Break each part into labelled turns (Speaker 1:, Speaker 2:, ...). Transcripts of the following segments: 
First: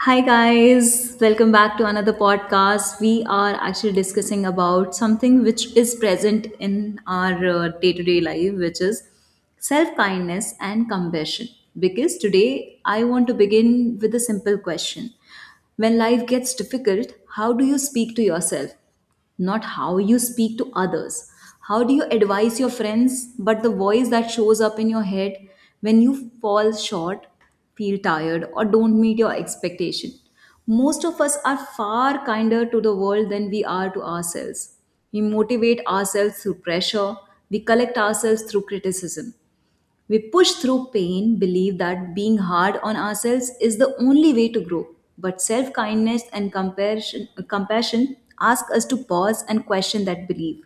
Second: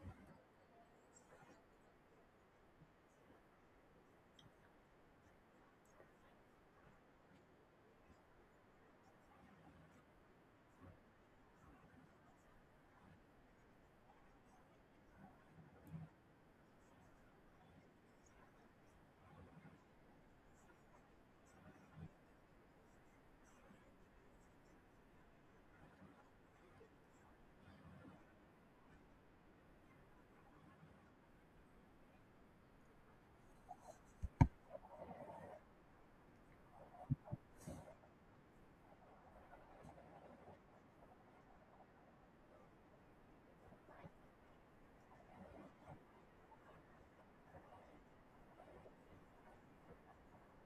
Speaker 1: Hi guys, welcome back to another podcast. We are actually discussing about something which is present in our day to day life, which is self kindness and compassion. Because today I want to begin with a simple question. When life gets difficult, how do you speak to yourself? Not how you speak to others. How do you advise your friends, but the voice that shows up in your head when you fall short, feel tired, or don't meet your expectation? Most of us are far kinder to the world than we are to ourselves. We motivate ourselves through pressure, we collect ourselves through criticism, we push through pain, believe that being hard on ourselves is the only way to grow. But self kindness and compassion ask us to pause and question that belief.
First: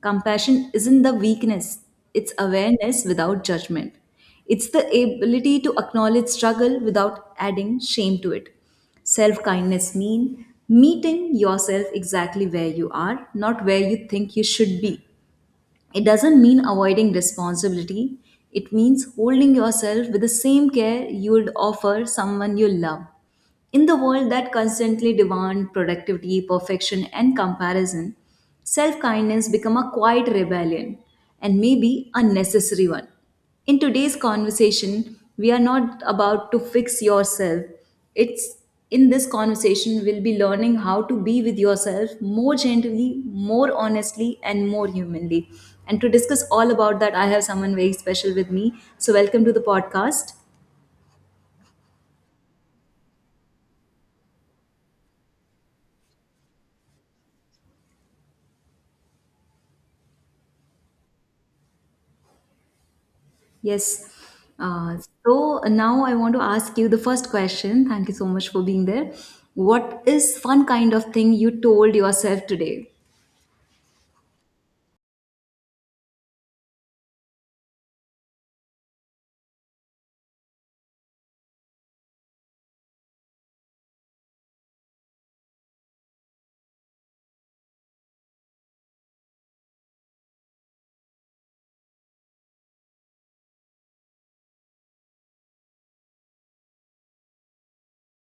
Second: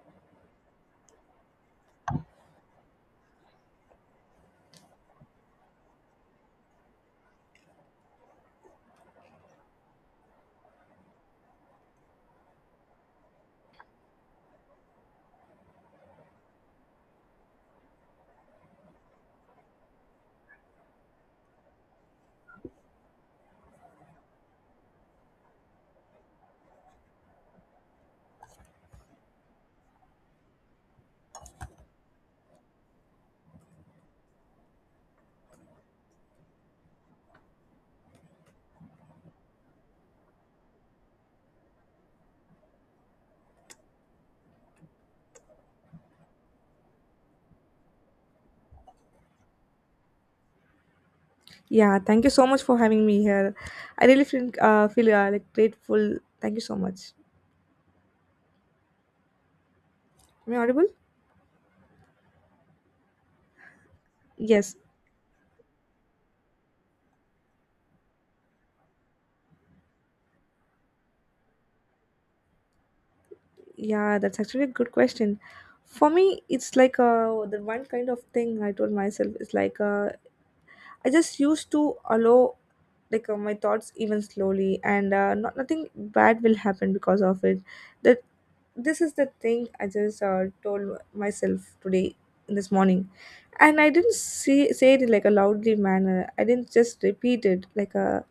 Speaker 1: Compassion isn't the weakness, it's awareness without judgment. It's the ability to acknowledge struggle without adding shame to it. Self kindness means meeting yourself exactly where you are, not where you think you should be. It doesn't mean avoiding responsibility, it means holding yourself with the same care you would offer someone you love. In the world that constantly demands productivity, perfection, and comparison, self kindness becomes a quiet rebellion and maybe a necessary one. In today's conversation we are not about to fix yourself, it's, in this conversation we'll be learning how to be with yourself more gently, more honestly and more humanly. And to discuss all about that I have someone very special with me, so welcome to the podcast.
Speaker 2: Yeah, thank you so much for having me here. I really feel feel like grateful. Thank you so much. Am I audible?
Speaker 1: Yes.
Speaker 2: Yes.
Speaker 1: uh, so now I want to ask you the first question. Thank you so much for being there. What is one kind of thing you told yourself today?
Speaker 2: Yeah, that's actually a good question. For me, it's the one kind of thing I told myself is I just used to allow my thoughts even slowly, and not nothing bad will happen because of it. That This is the thing I just told myself today, this morning, and I didn't say it in like a loudly manner. I didn't just repeat it like a.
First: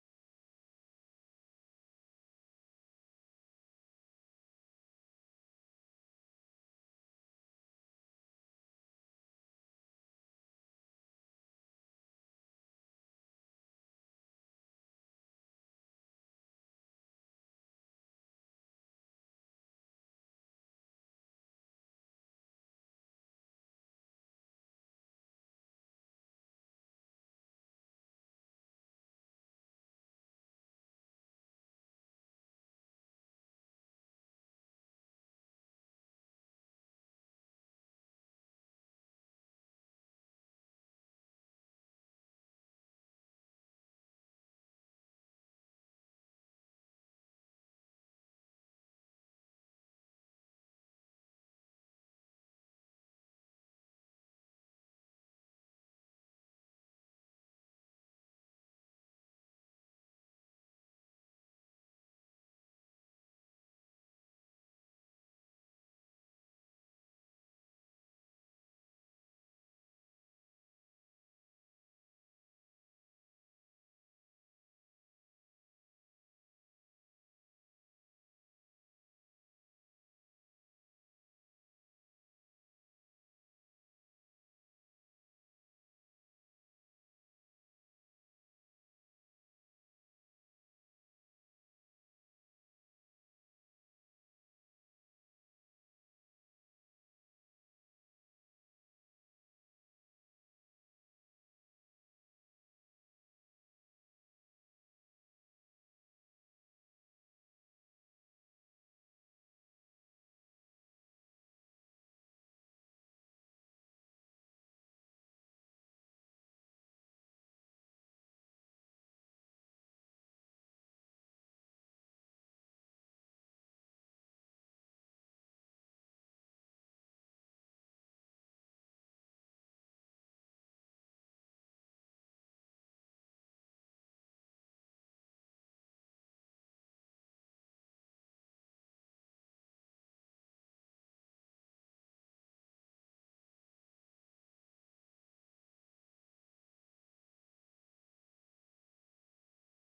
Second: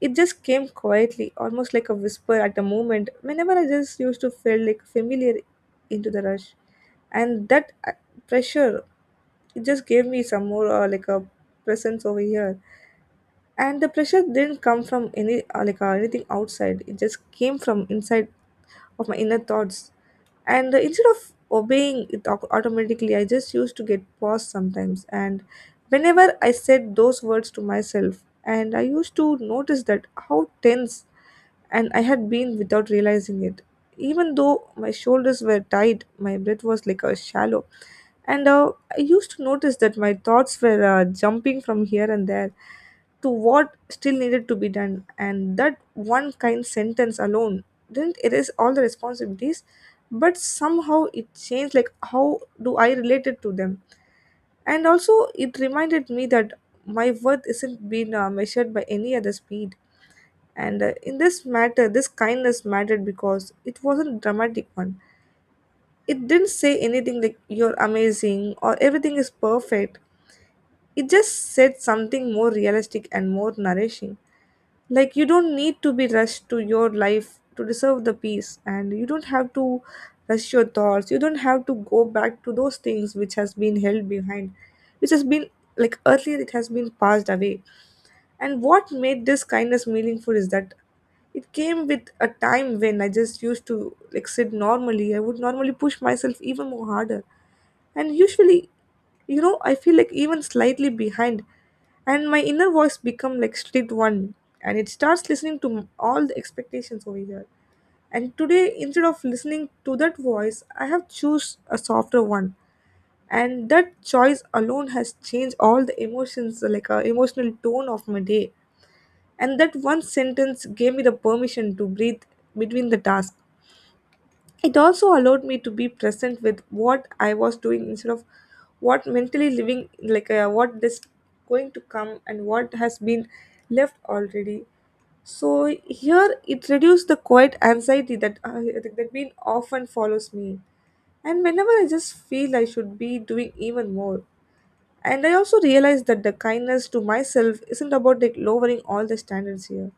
Speaker 2: It just came quietly, almost like a whisper at the moment. Whenever I just used to feel like familiar into the rush, and that pressure, it just gave me some more like a presence over here. And the pressure didn't come from any anything outside. It just came from inside of my inner thoughts, and instead of obeying it automatically, I just used to get paused sometimes. And whenever I said those words to myself, and I used to notice that how tense and I had been without realizing it, even though my shoulders were tight, my breath was like a shallow, and I used to notice that my thoughts were jumping from here and there to what still needed to be done. And that one kind sentence alone didn't erase all the responsibilities, but somehow it changed like how do I relate it to them. And also it reminded me that my worth isn't being measured by any other speed. And in this matter, this kindness mattered because it wasn't dramatic one. It didn't say anything like you're amazing or everything is perfect. It just said something more realistic and more nourishing, like you don't need to be rushed to your life to deserve the peace, and you don't have to rush your thoughts. You don't have to go back to those things which has been held behind, which has been like earlier, it has been passed away. And what made this kindness meaningful is that it came with a time when I just used to like sit normally, I would normally push myself even more harder. And usually, you know, I feel like even slightly behind, and my inner voice become like strict one, and it starts listening to all the expectations over here. And today, instead of listening to that voice, I have choose a softer one, and that choice alone has changed all the emotions, like emotional tone of my day. And that one sentence gave me the permission to breathe between the tasks. It also allowed me to be present with what I was doing, instead of what mentally living, what is going to come and what has been left already. So here it reduced the quiet anxiety that been often follows me, and whenever I just feel I should be doing even more. And I also realized that the kindness to myself isn't about like lowering all the standards here.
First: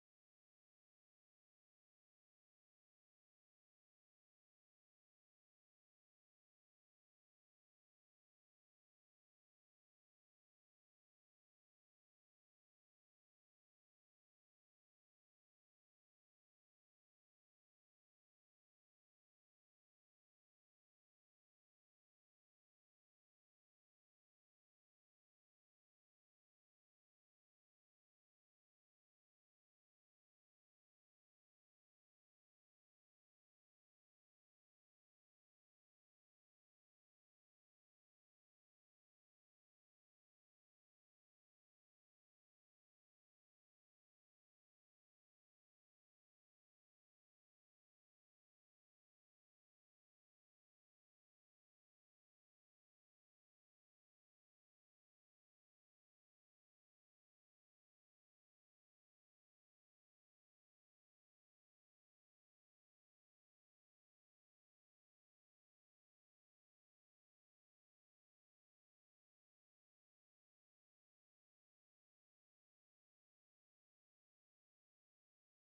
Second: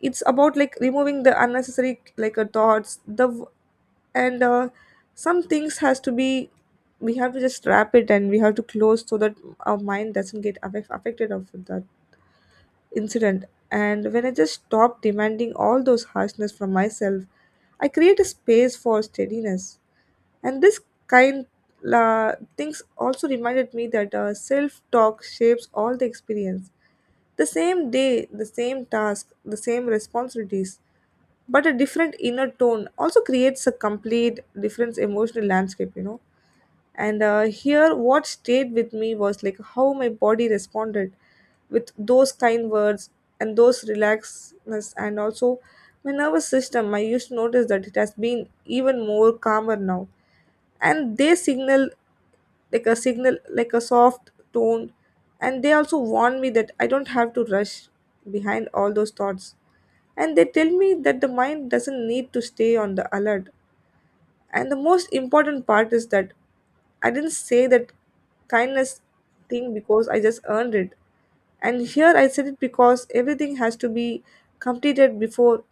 Speaker 2: It's about like removing the unnecessary thoughts, and some things has to be, we have to just wrap it and we have to close, so that our mind doesn't get affected of that incident. And when I just stop demanding all those harshness from myself, I create a space for steadiness. And this kind things also reminded me that self-talk shapes all the experience. The same day, the same task, the same responsibilities, but a different inner tone also creates a complete different emotional landscape, you know. And here what stayed with me was like how my body responded with those kind words and those relaxedness. And also my nervous system, I used to notice that it has been even more calmer now. And they signal like a soft tone, and they also warn me that I don't have to rush behind all those thoughts. And they tell me that the mind doesn't need to stay on the alert. And the most important part is that I didn't say that kindness thing because I just earned it. And here I said it because everything has to be completed before,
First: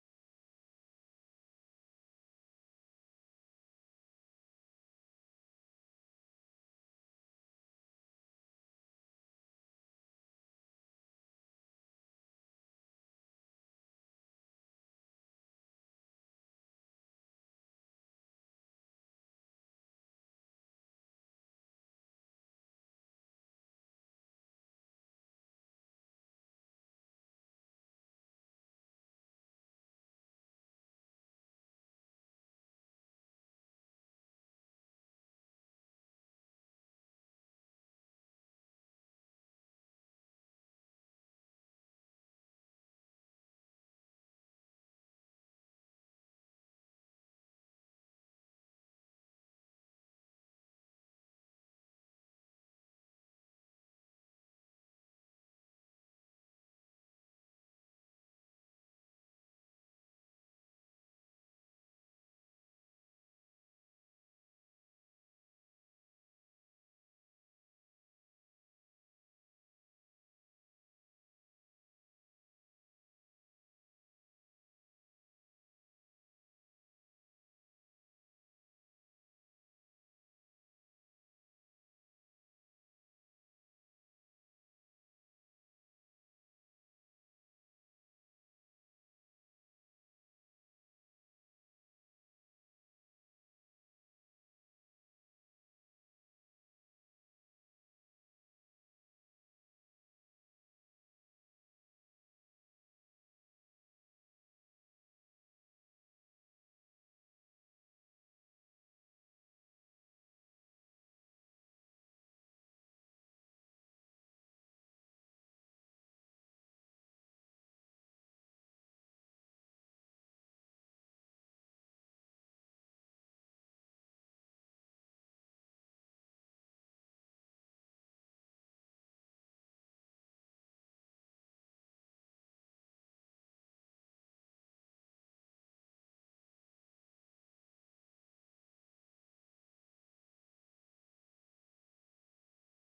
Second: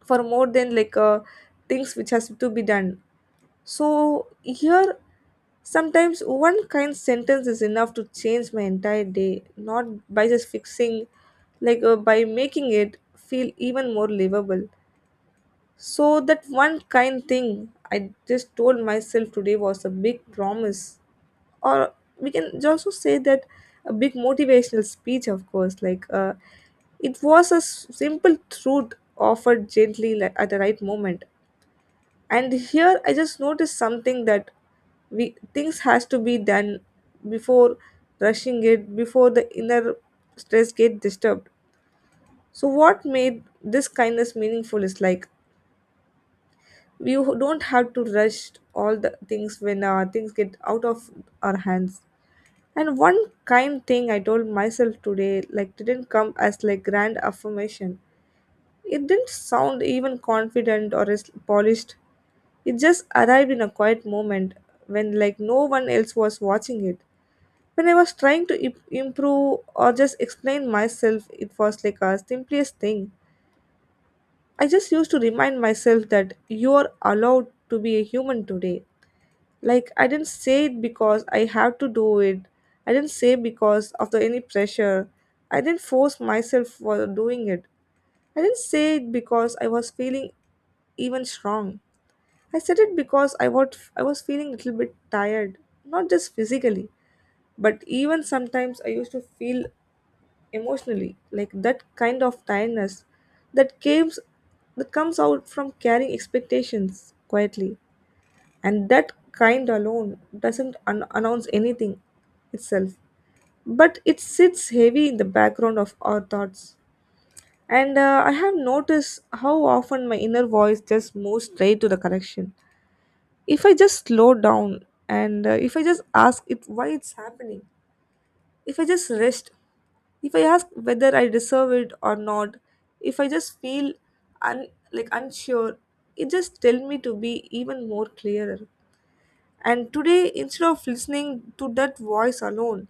Speaker 2: for more than things which has to be done. So here sometimes one kind sentence is enough to change my entire day, not by just fixing, by making it feel even more livable. So that one kind thing I just told myself today was a big promise, or we can also say that a big motivational speech, of course. It was a simple truth offered gently, like at the right moment. And here I just noticed something that we things has to be done before rushing it, before the inner stress get disturbed. So what made this kindness meaningful is like you don't have to rush all the things when things get out of our hands. And one kind thing I told myself today like didn't come as like grand affirmation. It didn't sound even confident or as polished. It just arrived in a quiet moment when like no one else was watching it, when I was trying to improve or just explain myself. It was like a simplest thing. I just used to remind myself that you are allowed to be a human today. Like I didn't say it because I have to do it. I didn't say because of the any pressure. I didn't force myself for doing it. I didn't say it because I was feeling even strong. I said it because I was feeling a little bit tired, not just physically, but even sometimes I used to feel emotionally, like that kind of tiredness that comes that comes out from carrying expectations quietly. And that kind alone doesn't announce anything itself, but it sits heavy in the background of our thoughts. And I have noticed how often my inner voice just moves straight to the correction. If I just slow down, and if I just ask it why it's happening, if I just rest, if I ask whether I deserve it or not, if I just feel like unsure, it just tell me to be even more clearer. And today, instead of listening to that voice alone,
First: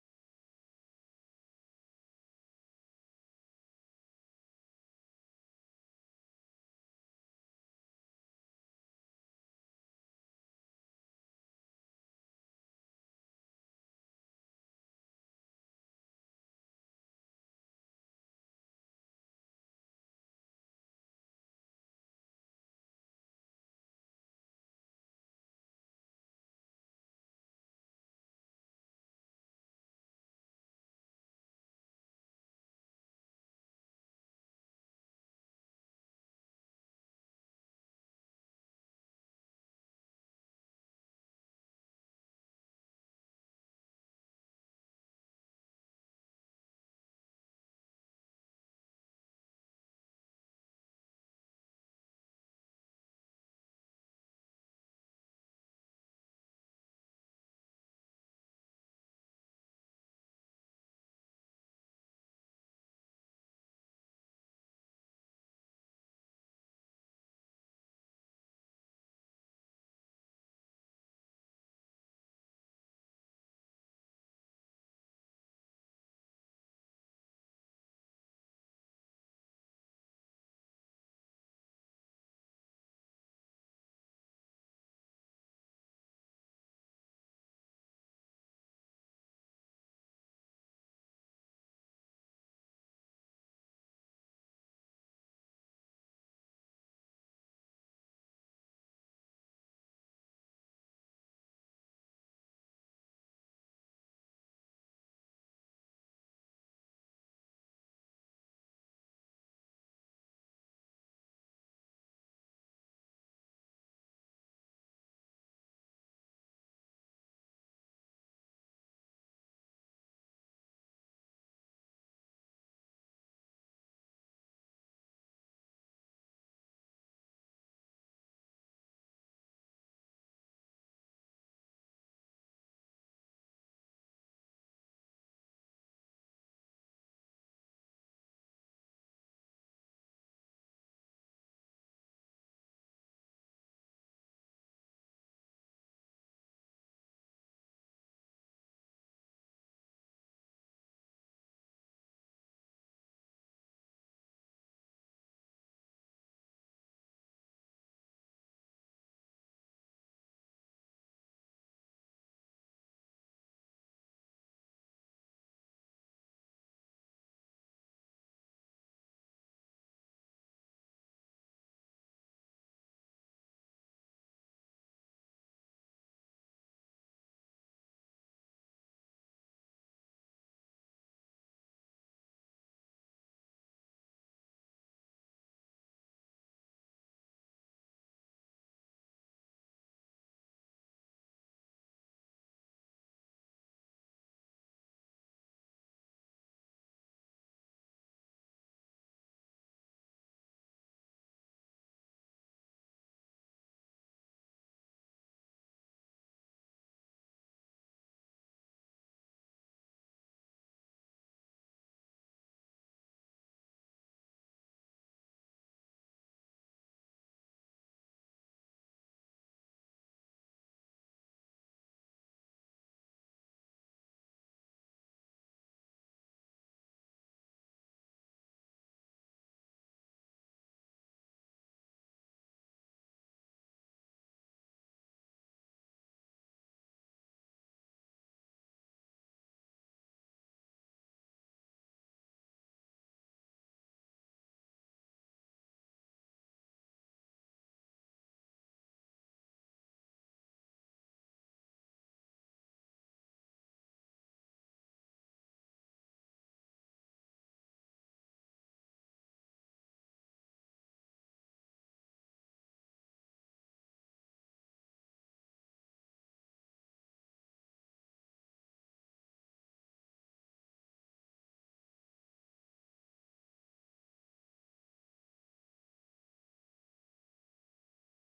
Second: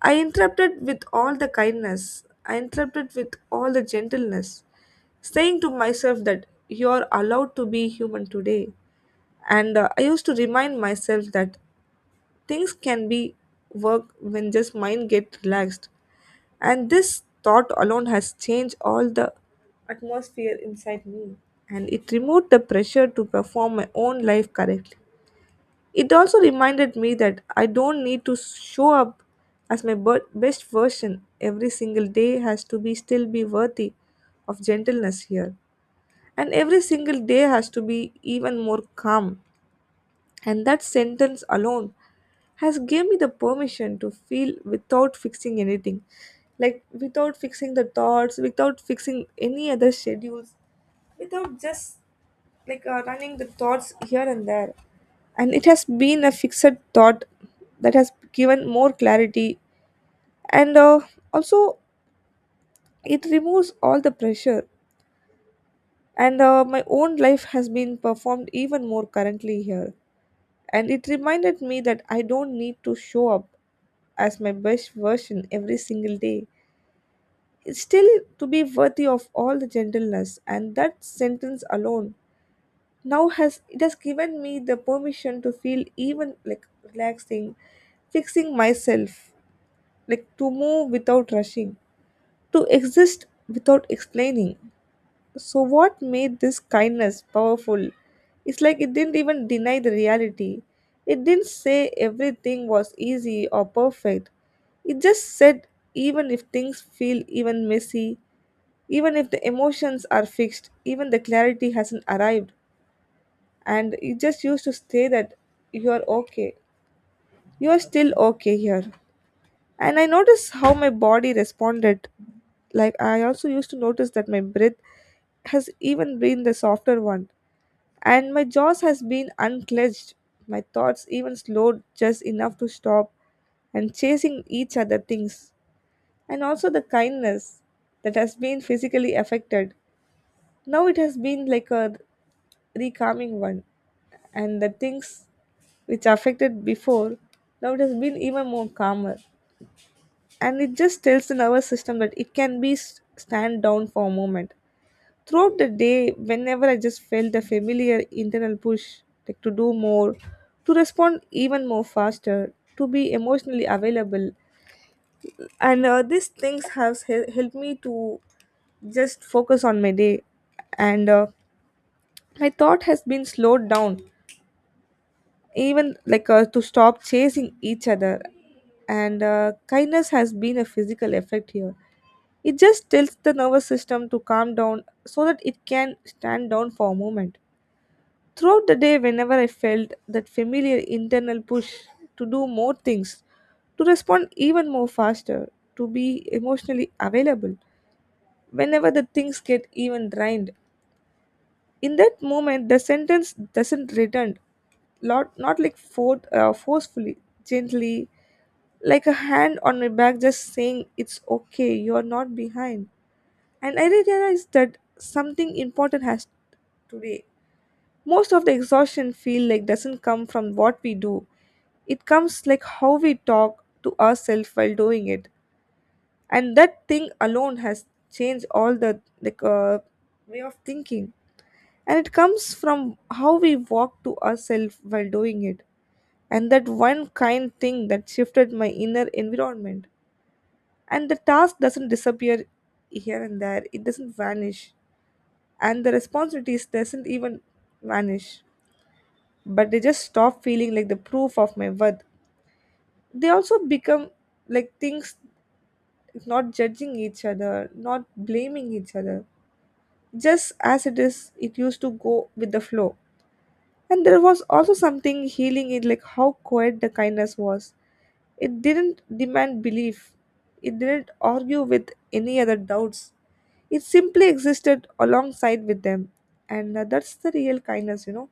Speaker 2: I interrupted with all the kindness, I interrupted with all the gentleness, saying to myself that you are allowed to be human today. And I used to remind myself that things can be work when just mind get relaxed. And this thought alone has changed all the atmosphere inside me, and it removed the pressure to perform my own life correctly. It also reminded me that I don't need to show up as my best version every single day, has to be still be worthy of gentleness here. And every single day has to be even more calm. And that sentence alone has gave me the permission to feel without fixing anything. Like without fixing the thoughts, without fixing any other schedules, without just running the thoughts here and there. And it has been a fixed thought that has given more clarity. And also it removes all the pressure, and my own life has been performed even more currently here. And it reminded me that I don't need to show up as my best version every single day. It's still to be worthy of all the gentleness, and that sentence alone now has, it has given me the permission to feel even like relaxing, fixing myself, like to move without rushing, to exist without explaining. So, what made this kindness powerful? It's like it didn't even deny the reality. It didn't say everything was easy or perfect. It just said, even if things feel even messy, even if the emotions are fixed, even the clarity hasn't arrived, and it just used to say that you are okay. You are still okay here. And I noticed how my body responded. Like, I also used to notice that my breath has even been the softer one, and my jaws has been unclenched. My thoughts even slowed just enough to stop and chasing each other things. And also the kindness that has been physically affected. Now it has been like a recalming one. And the things which affected before, now it has been even more calmer. And it just tells the nervous system that it can be stand down for a moment throughout the day whenever I just felt the familiar internal push, like to do more, to respond even more faster, to be emotionally available. And uh, these things have helped me to just focus on my day. And uh, my thought has been slowed down, even to stop chasing each other. And uh, kindness has been a physical effect here. It just tells the nervous system to calm down so that it can stand down for a moment. Throughout the day, whenever I felt that familiar internal push to do more things, to respond even more faster, to be emotionally available, whenever the things get even drained, in that moment the sentence doesn't return. Not like forcefully, gently, like a hand on my back just saying it's okay, you're not behind. And I realized that something important has, today, most of the exhaustion feel like doesn't come from what we do. It comes like how we talk to ourselves while doing it. And that thing alone has changed all the way of thinking. And it comes from how we walk to ourselves while doing it, and that one kind thing that shifted my inner environment. And the task doesn't disappear here and there, it doesn't vanish, and the responsibilities doesn't even vanish, but they just stop feeling like the proof of my worth. They also become like things, not judging each other, not blaming each other, just as it is, it used to go with the flow. And there was also something healing in like how quiet the kindness was. It didn't demand belief. It didn't argue with any other doubts. It simply existed alongside with them. And that's the real kindness, you know.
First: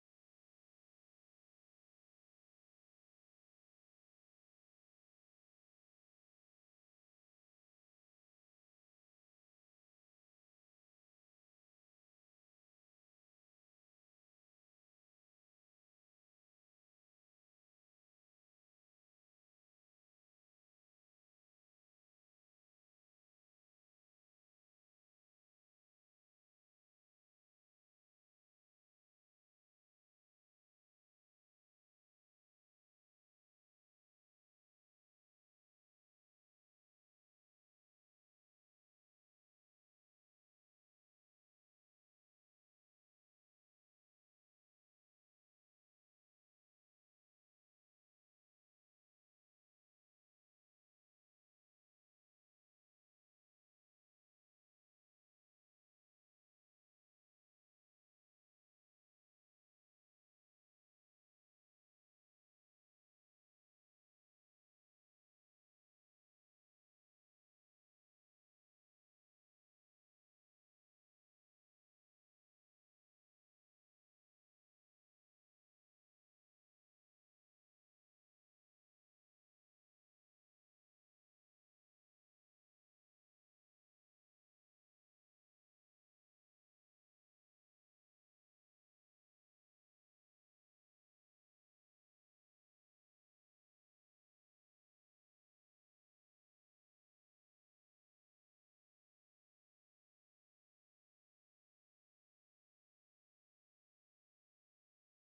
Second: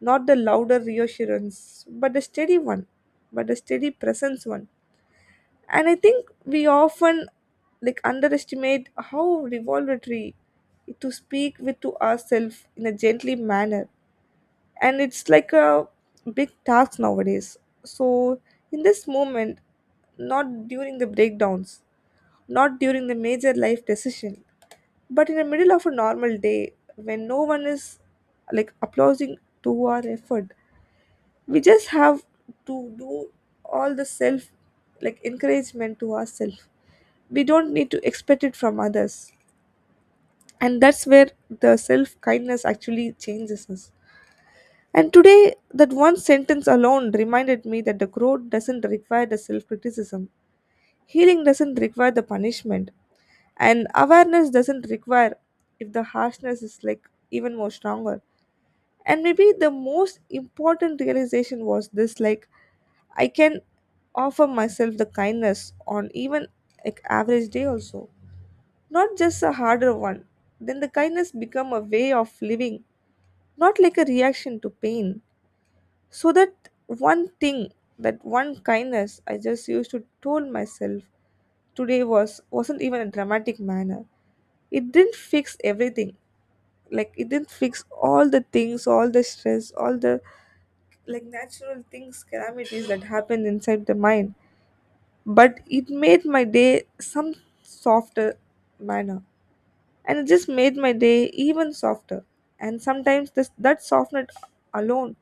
Speaker 2: Not the louder reassurance, but the steady one. But the steady presence one. And I think we often like underestimate how revelatory to speak with to ourselves in a gently manner, and it's like a big task nowadays. So in this moment, not during the breakdowns, not during the major life decision, but in the middle of a normal day when no one is like applauding to our effort, we just have to do all the self like encouragement to ourselves. We don't need to expect it from others, and that's where the self kindness actually changes us. And today, that one sentence alone reminded me that the growth doesn't require the self criticism. Healing doesn't require the punishment. And awareness doesn't require if the harshness is like even more stronger. And maybe the most important realization was this, like, I can offer myself the kindness on even like average day also. Not just a harder one. Then the kindness become a way of living, not like a reaction to pain. So that one thing, that one kindness I just used to told myself today, was wasn't even a dramatic manner. It didn't fix everything. Like, it didn't fix all the things, all the stress, all the like natural things calamities that happened inside the mind, but it made my day some softer manner. And it just made my day even softer. And sometimes this that softener alone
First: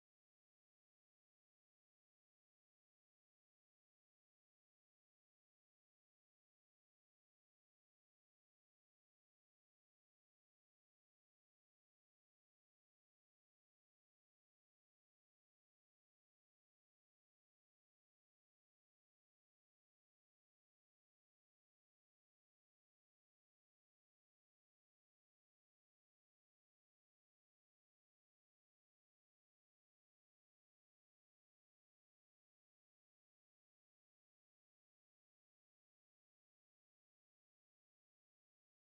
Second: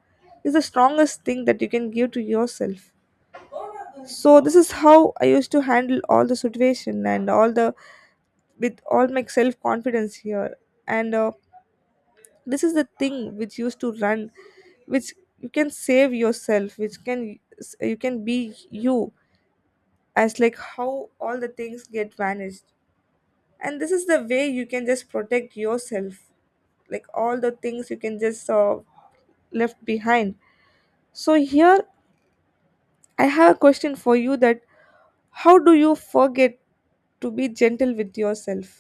Speaker 2: is the strongest thing that you can give to yourself. So this is how I used to handle all the situation and all the, with all my self confidence here. And uh, this is the thing which used to run, which you can save yourself, which can, you can be you, as like how all the things get vanished. And this is the way you can just protect yourself, like all the things you can just left behind. So here, I have a question for you that, how do you forget to be gentle with yourself?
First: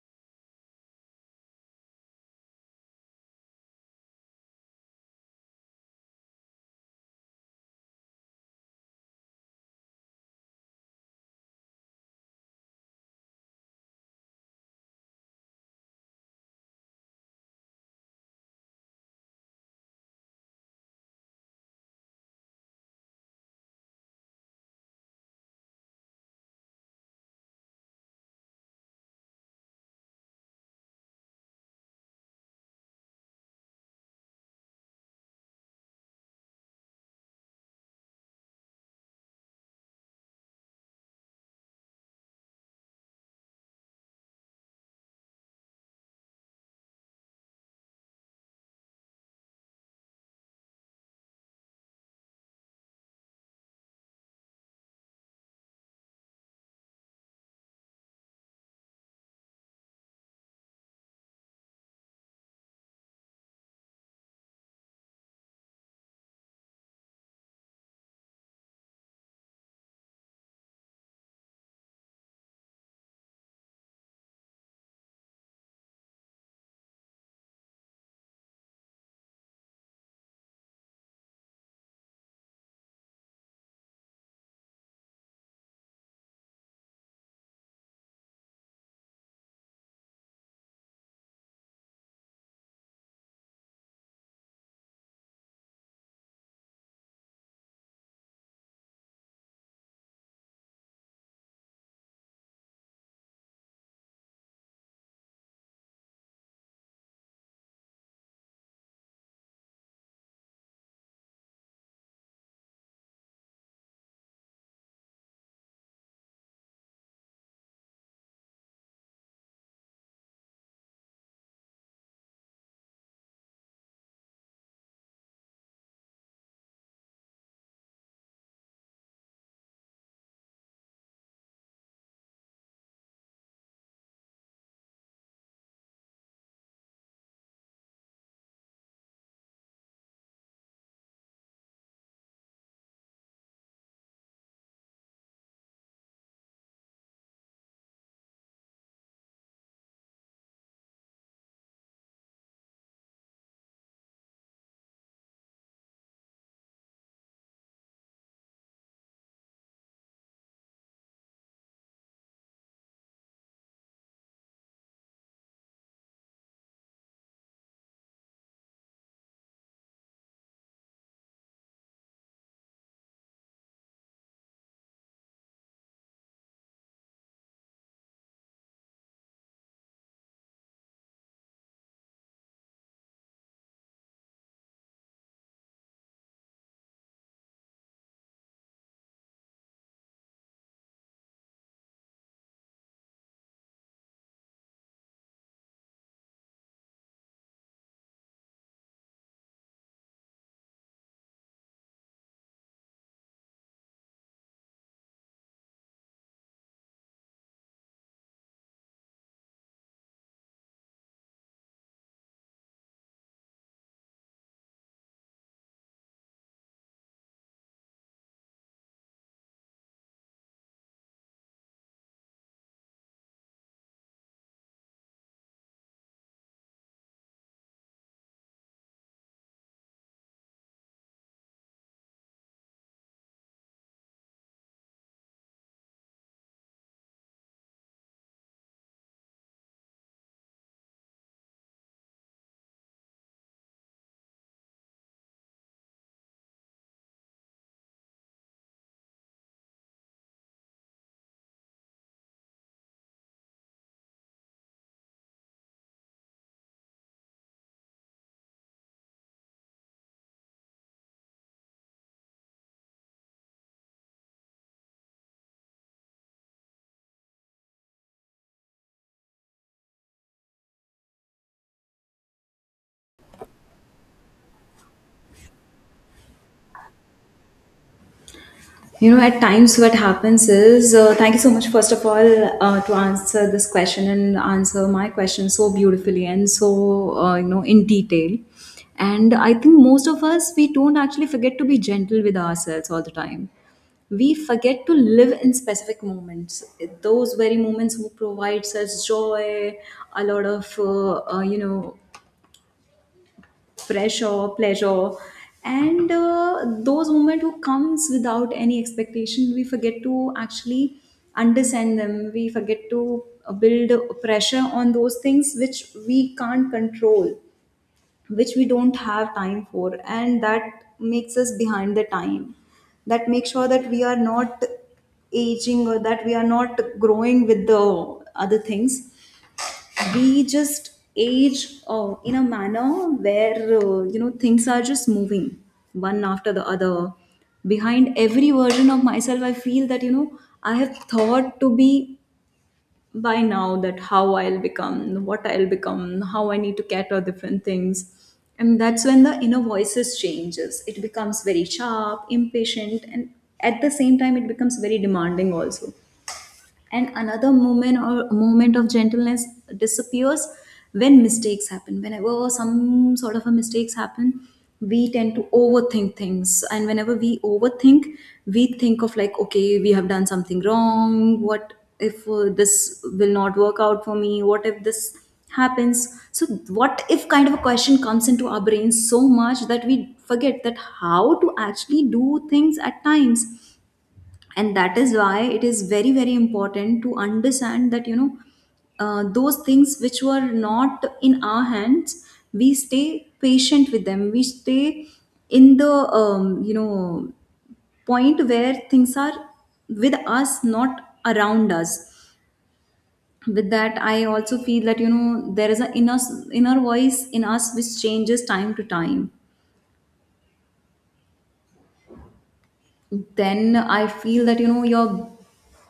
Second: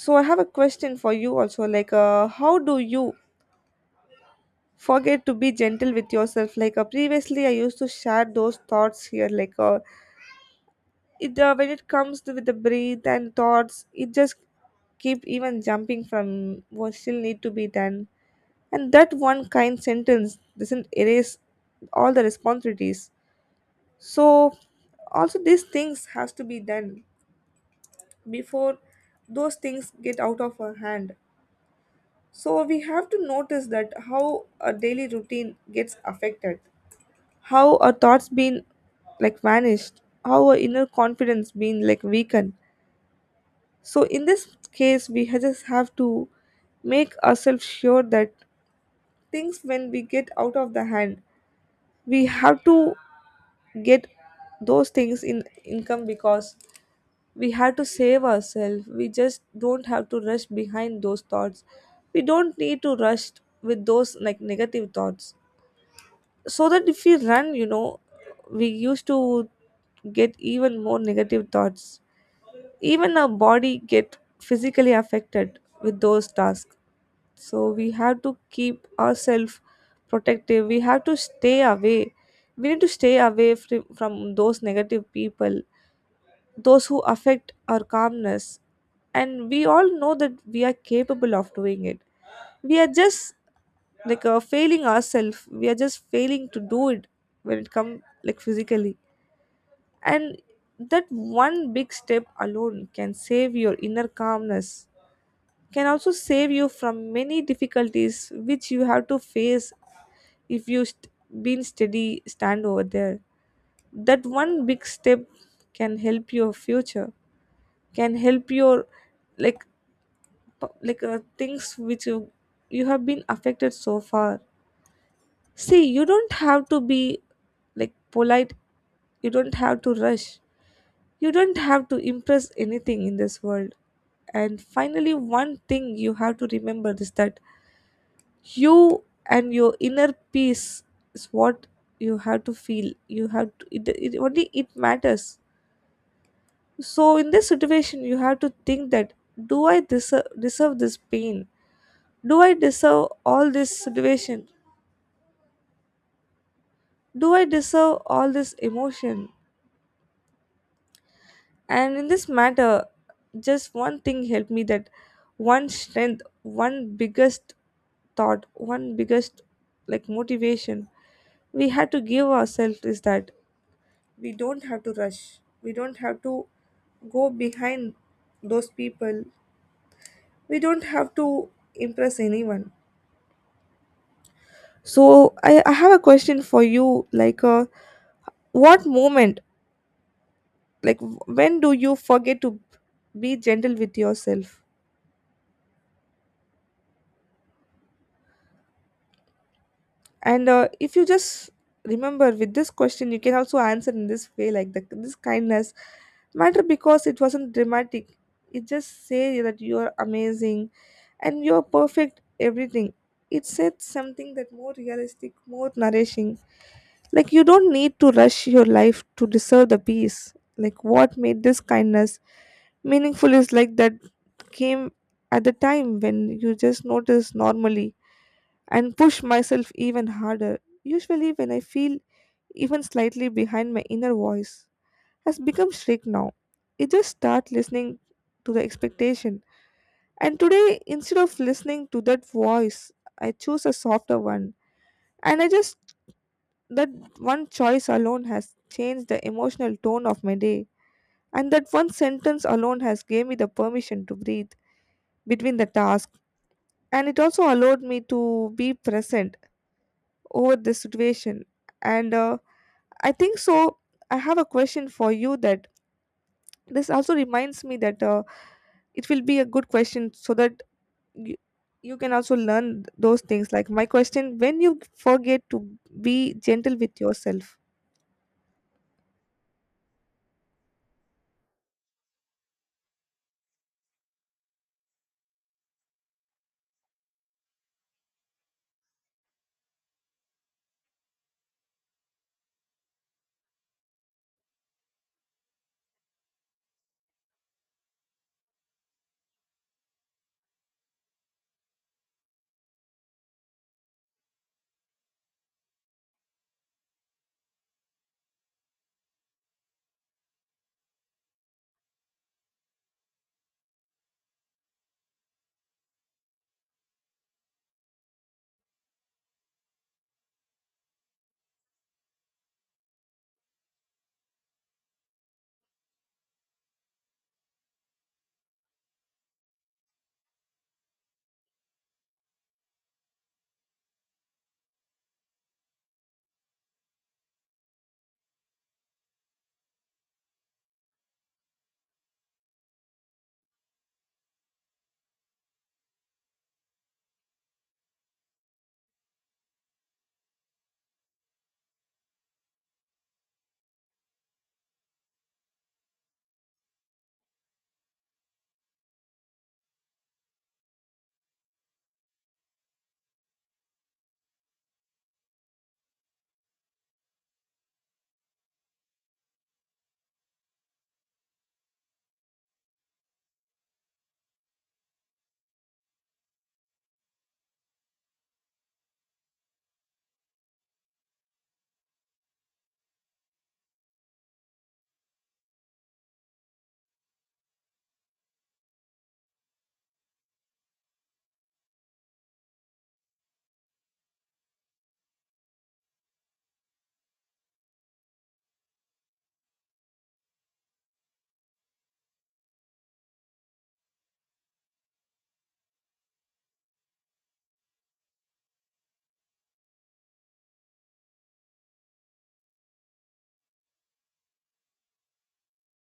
Speaker 2: So I have a question for you also, how do you forget to be gentle with yourself? Previously, I used to share those thoughts here, it when it comes to with the breathe and thoughts, it just keep even jumping from what still need to be done. And that one kind sentence doesn't erase all the responsibilities. So also these things has to be done before those things get out of our hand. So we have to notice that how a daily routine gets affected, how our thoughts being like vanished, how our inner confidence being like weakened. So in this case, we just have to make ourselves sure that things when we get out of the hand, we have to get those things in income, because we have to save ourselves. We just don't have to rush behind those thoughts. We don't need to rush with those like negative thoughts, so that if we run, you know, we used to get even more negative thoughts. Even our body get physically affected with those tasks. So we have to keep ourselves protective. We have to stay away. We need to stay away from those negative people, those who affect our calmness. And we all know that we are capable of doing it. We are just failing ourselves. We are just failing to do it when it comes like physically. And that one big step alone can save your inner calmness, can also save you from many difficulties which you have to face. If you been steady stand over there, that one big step can help your future, can help your like things which you have been affected so far. See, you don't have to be like polite. You don't have to rush. You don't have to impress anything in this world. And finally, one thing you have to remember is that you and your inner peace is what you have to feel. You have to, it only it matters. So in this situation, you have to think that, do I deserve this pain? Do I deserve all this situation? Do I deserve all this emotion? And in this matter, just one thing helped me, that one strength, one biggest thought, one biggest like motivation we had to give ourselves is that we don't have to rush. We don't have to go behind those people. We don't have to impress anyone. So I have a question for you what moment, like when do you forget to be gentle with yourself? And uh, if you just remember with this question, you can also answer in this way, like this kindness matter because it wasn't dramatic. It just say that you're amazing and you're perfect everything. It said something that more realistic, more nourishing, like you don't need to rush your life to deserve the peace. Like, what made this kindness meaningful is like that came at the time when you just notice normally and push myself even harder. Usually, when I feel even slightly behind, my inner voice has become strict now. It just start listening to the expectation. And today, instead of listening to that voice, I choose a softer one. And I just that one choice alone has changed the emotional tone of my day. And that one sentence alone has gave me the permission to breathe between the tasks, and it also allowed me to be present over this situation. And uh, i think so, I have a question for you that, this also reminds me that it will be a good question so that you, you can also learn those things, like my question, when you forget to be gentle with yourself.
Speaker 1: You know, at times what happens is, thank you so much, first of all, to answer this question and answer my question so beautifully and so, you know, in detail. And I think most of us, we don't actually forget to be gentle with ourselves all the time. We forget to live in specific moments, those very moments who provides us joy, a lot of, you know, pressure, pleasure, and those moments who comes without any expectation, we forget to actually understand them. We forget to build pressure on those things which we can't control, which we don't have time for, and that makes us behind the time. That makes sure that we are not aging or that we are not growing with the other things. We just age in a manner where, you know, things are just moving one after the other. Behind every version of myself I feel that, you know, I have thought to be by now that how I'll become, what I'll become, how I need to cater different things. And that's when the inner voices changes, it becomes very sharp, impatient, and at the same time it becomes very demanding also. And another moment or moment of gentleness disappears when mistakes happen. Whenever some sort of a mistakes happen, we tend to overthink things, and whenever we overthink, we think of like, okay, we have done something wrong. What if this will not work out for me, what if this happens? So what if kind of a question comes into our brains so much that we forget that how to actually do things at times. And that is why it is very, very important to understand that, you know, those things which were not in our hands, we stay patient with them, we stay in the you know, point where things are with us, not around us. With that I also feel that, you know, there is an inner voice in us which changes time to time. Then I feel that, you know, your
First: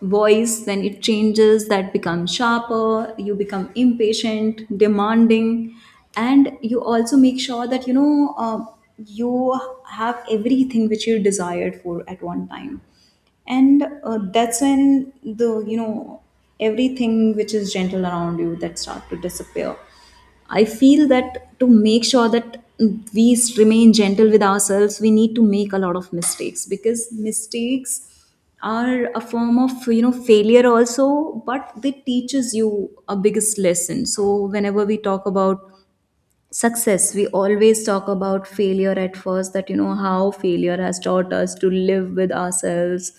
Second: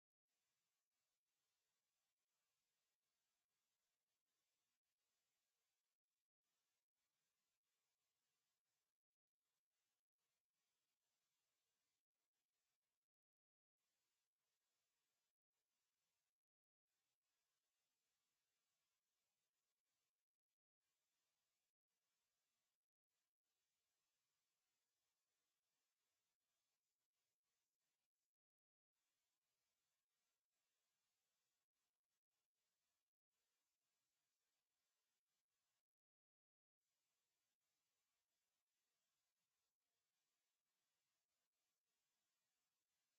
Speaker 1: voice when it changes, that becomes sharper, you become impatient, demanding. And you also make sure that, you know, you have everything which you desired for at one time. And that's when the, you know, everything which is gentle around you that start to disappear. I feel that to make sure that we remain gentle with ourselves, we need to make a lot of mistakes, because mistakes are a form of, you know, failure also, but they teaches you a biggest lesson. So whenever we talk about success we always talk about failure at first, that, you know, how failure has taught us to live with ourselves,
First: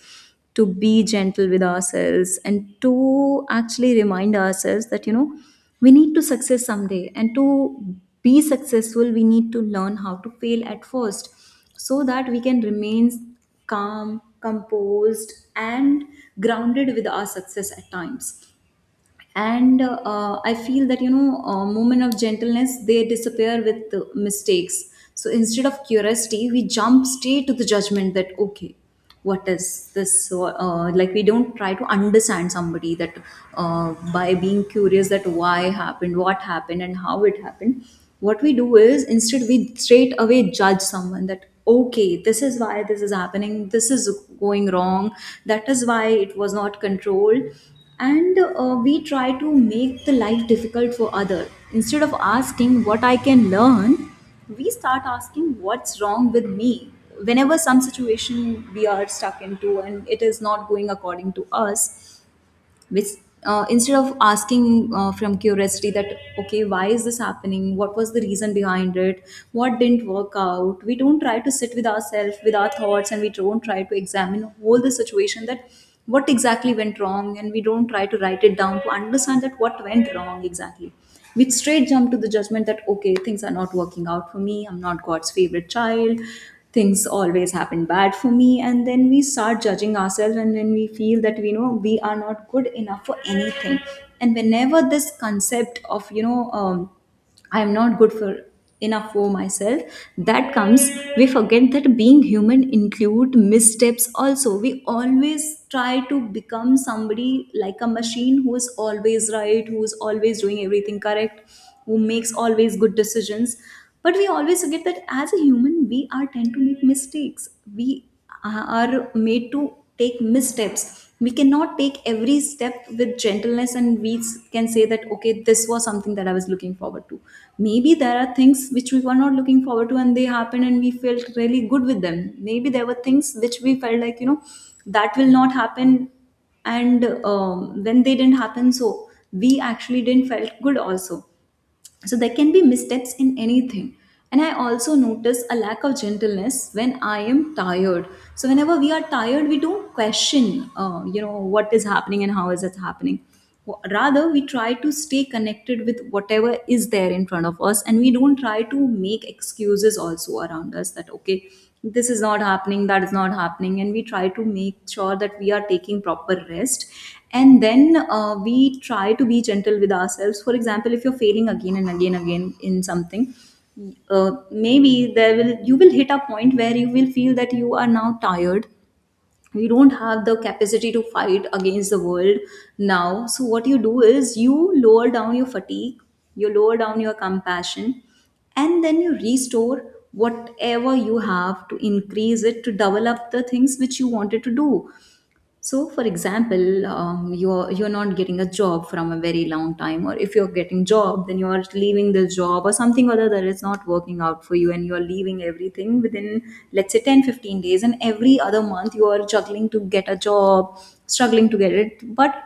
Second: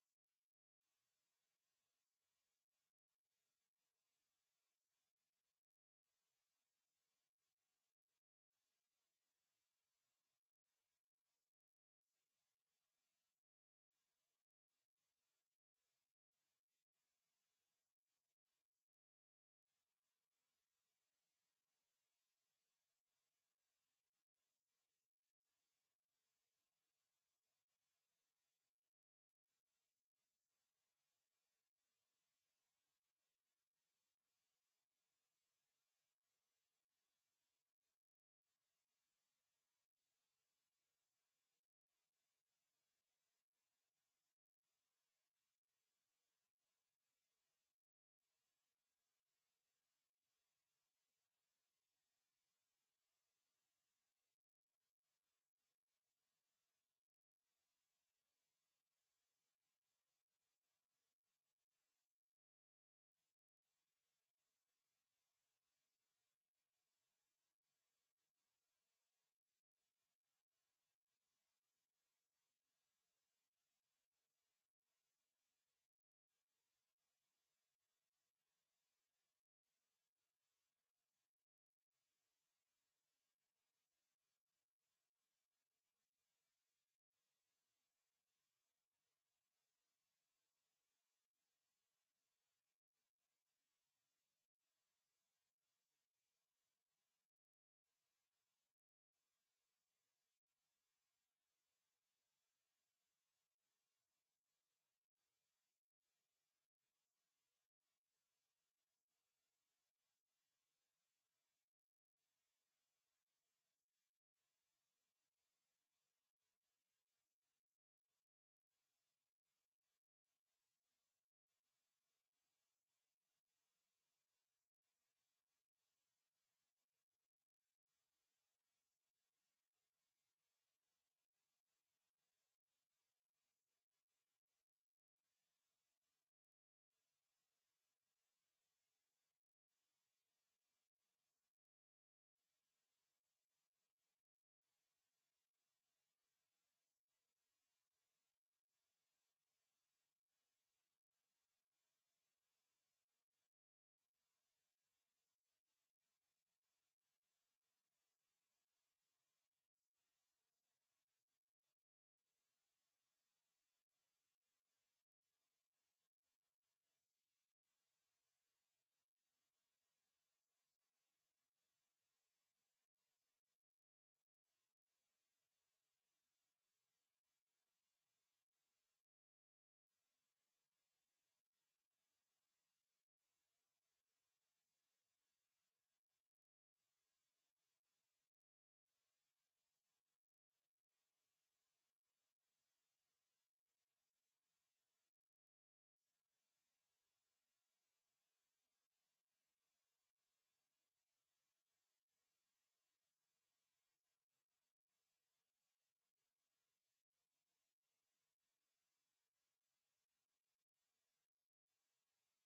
Speaker 1: to be gentle with ourselves, and to actually remind ourselves that, you know, we need to success someday, and to be successful we need to learn how to fail at first, so that we can remain calm, composed and grounded with our success at times. And I feel that, you know, moment of gentleness, they disappear with mistakes. So instead of curiosity we jump straight to the judgment that, okay, what is this? So, like we don't try to understand somebody, that by being curious that why happened, what happened and how it happened. What we do is, instead we straight away judge someone that, okay, this is why this is happening, this is going wrong, that is why it was not controlled. And we try to make the life difficult for other, instead of asking what I can learn. We start asking what's wrong with me whenever some situation we are stuck into and it is not going according to us, which, instead of asking from curiosity that, okay, why is this happening, what was the reason behind it, what didn't work out, we don't try to sit with ourselves with our thoughts, and we don't try to examine all the situation that what exactly went wrong, and we don't try to write it down to understand that what went wrong exactly. We straight jump to the judgment that, okay, things are not working out for me, I'm not God's favorite child, things always happen bad for me. And then we start judging ourselves, and then we feel that we know we are not good enough for anything. And whenever this concept of, you know, I am not good for enough for myself, that comes, we forget that being human include missteps also. We always try to become somebody like a machine who is always right, who is always doing everything correct, who makes always good decisions. But we always forget that as a human we are tend to make mistakes. We are made to take missteps. We cannot take every step with gentleness and we can say that, okay, this was something that I was looking forward to. Maybe there are things which we were not looking forward to and they happened and we felt really good with them. Maybe there were things which we felt like, you know, that will not happen, and when they didn't happen, so we actually didn't felt good also. So there can be missteps in anything. And I also notice a lack of gentleness when I am tired. So whenever we are tired, we don't question, you know, what is happening and how is it happening. Rather, we try to stay connected with whatever is there in front of us, and we don't try to make excuses also around us, that, okay, this is not happening, that is not happening, and we try to make sure that we are taking proper rest. And then we try to be gentle with ourselves. For example, if you're failing again and again, again, in something, maybe there will, you will hit a point where you will feel that you are now tired, you don't have the capacity to fight against the world now. So what you do is you lower down your fatigue, you lower down your compassion, and then you restore whatever you have, to increase it, to double up the things which you wanted to do. So, for example, you're not getting a job from a very long time, or if you're getting job, then you are leaving the job or something other that is not working out for you, and you're leaving everything within let's say 10-15 days, and every other month you are juggling to get a job, struggling to get it. But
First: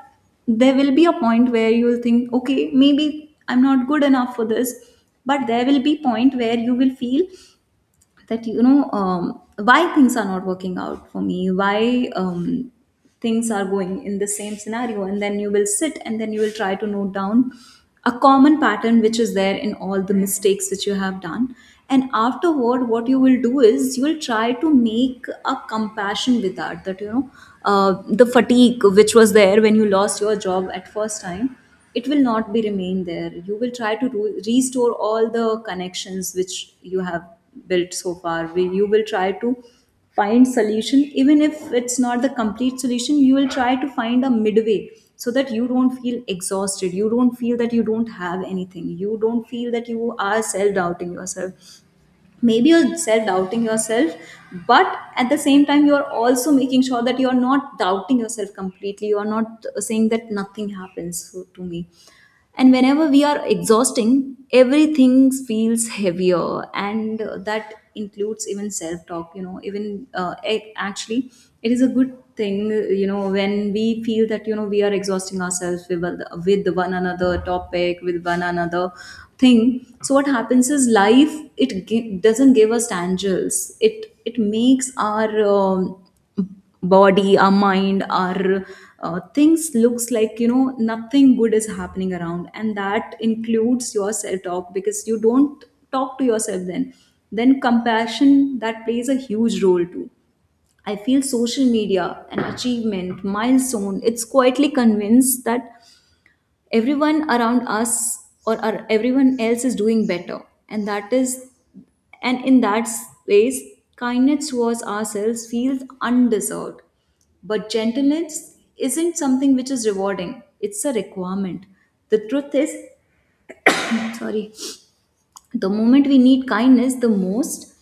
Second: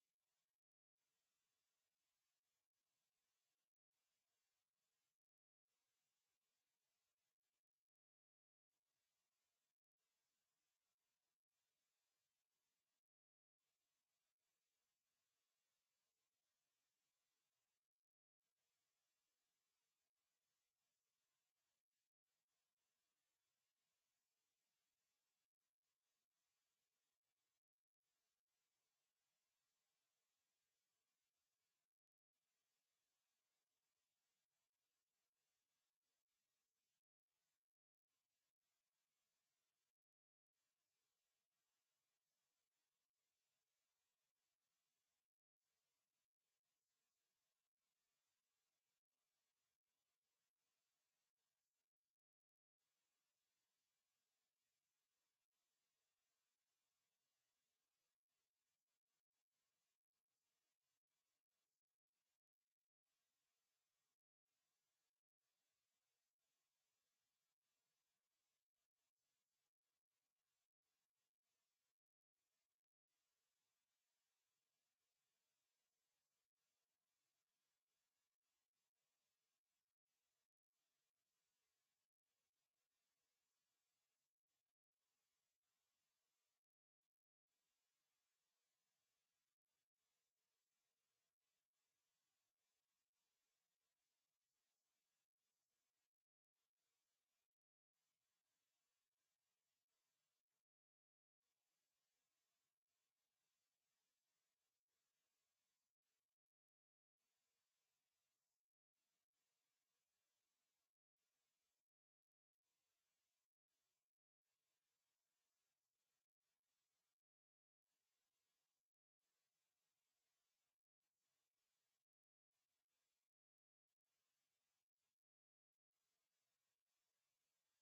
Speaker 1: there will be a point where you will think, okay, maybe I'm not good enough for this, but there will be point where you will feel that, you know, why things are not working out for me, why things are going in the same scenario. And then you will sit and then you will try to note down a common pattern which is there in all the mistakes which you have done. And afterward what you will do is you will try to make a compassion with that, that, you know, the fatigue which was there when you lost your job at first time, it will not be remain there. You will try to restore all the connections which you have built so far. You will try to find solution, even if it's not the complete solution you will try to find a midway, so that you don't feel exhausted, you don't feel that you don't have anything, you don't feel that you are self doubting yourself. Maybe you're self doubting yourself, but at the same time you're also making sure that you're not doubting yourself completely, you're not saying that nothing happens to me. And whenever we are exhausting, everything feels heavier, and that includes even self talk, you know, even it actually, it is a good thing, you know, when we feel that, you know, we are exhausting ourselves with, one another topic, with one another thing. So what happens is, life it doesn't give us tangles, it makes our body, our mind, our things looks like, you know, nothing good is happening around, and that includes your self talk, because you don't talk to yourself. Then compassion, that plays a huge role too. I feel social media and achievement milestone, it's quietly convinced that everyone around us, or everyone else is doing better. And that is, and in that space, kindness towards ourselves feels undeserved. But gentleness isn't something which is rewarding, it's a requirement. The truth is, sorry, the moment we need kindness the most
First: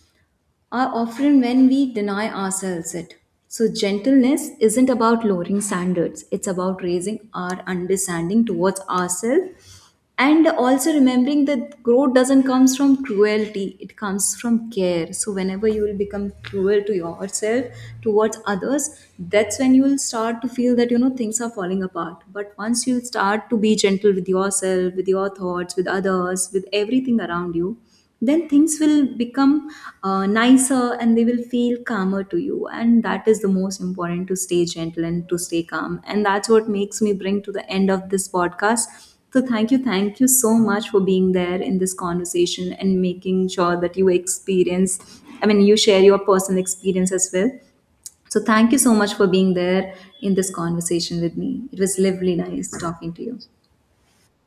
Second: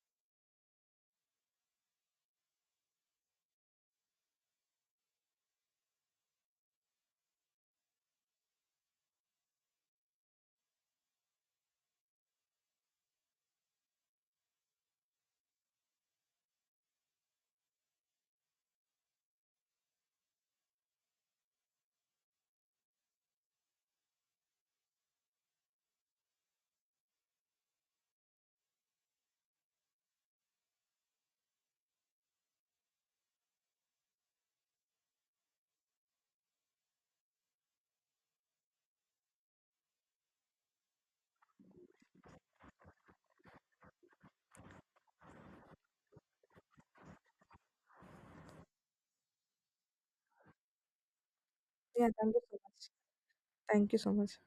Speaker 1: are often when we deny ourselves it. So, gentleness isn't about lowering standards, it's about raising our understanding towards ourselves, and also remembering that growth doesn't come from cruelty, it comes from care. So whenever you will become cruel to yourself, towards others, that's when you will start to feel that, you know, things are falling apart. But once you start to be gentle with yourself, with your thoughts, with others, with everything around you, then things will become nicer, and they will feel calmer to you. And that is the most important, to stay gentle and to stay calm. And that's what makes me bring to the end of this podcast. So thank you, thank you so much for being there in this conversation and making sure that you experience, I mean you share your personal experience as well. So thank you so much for being there in this conversation with me. It was
Speaker 2: Yeah,
Speaker 1: lovely,
Speaker 2: thank you so
Speaker 1: nice
Speaker 2: much.
Speaker 1: talking to you.
Speaker 2: Thank you so much.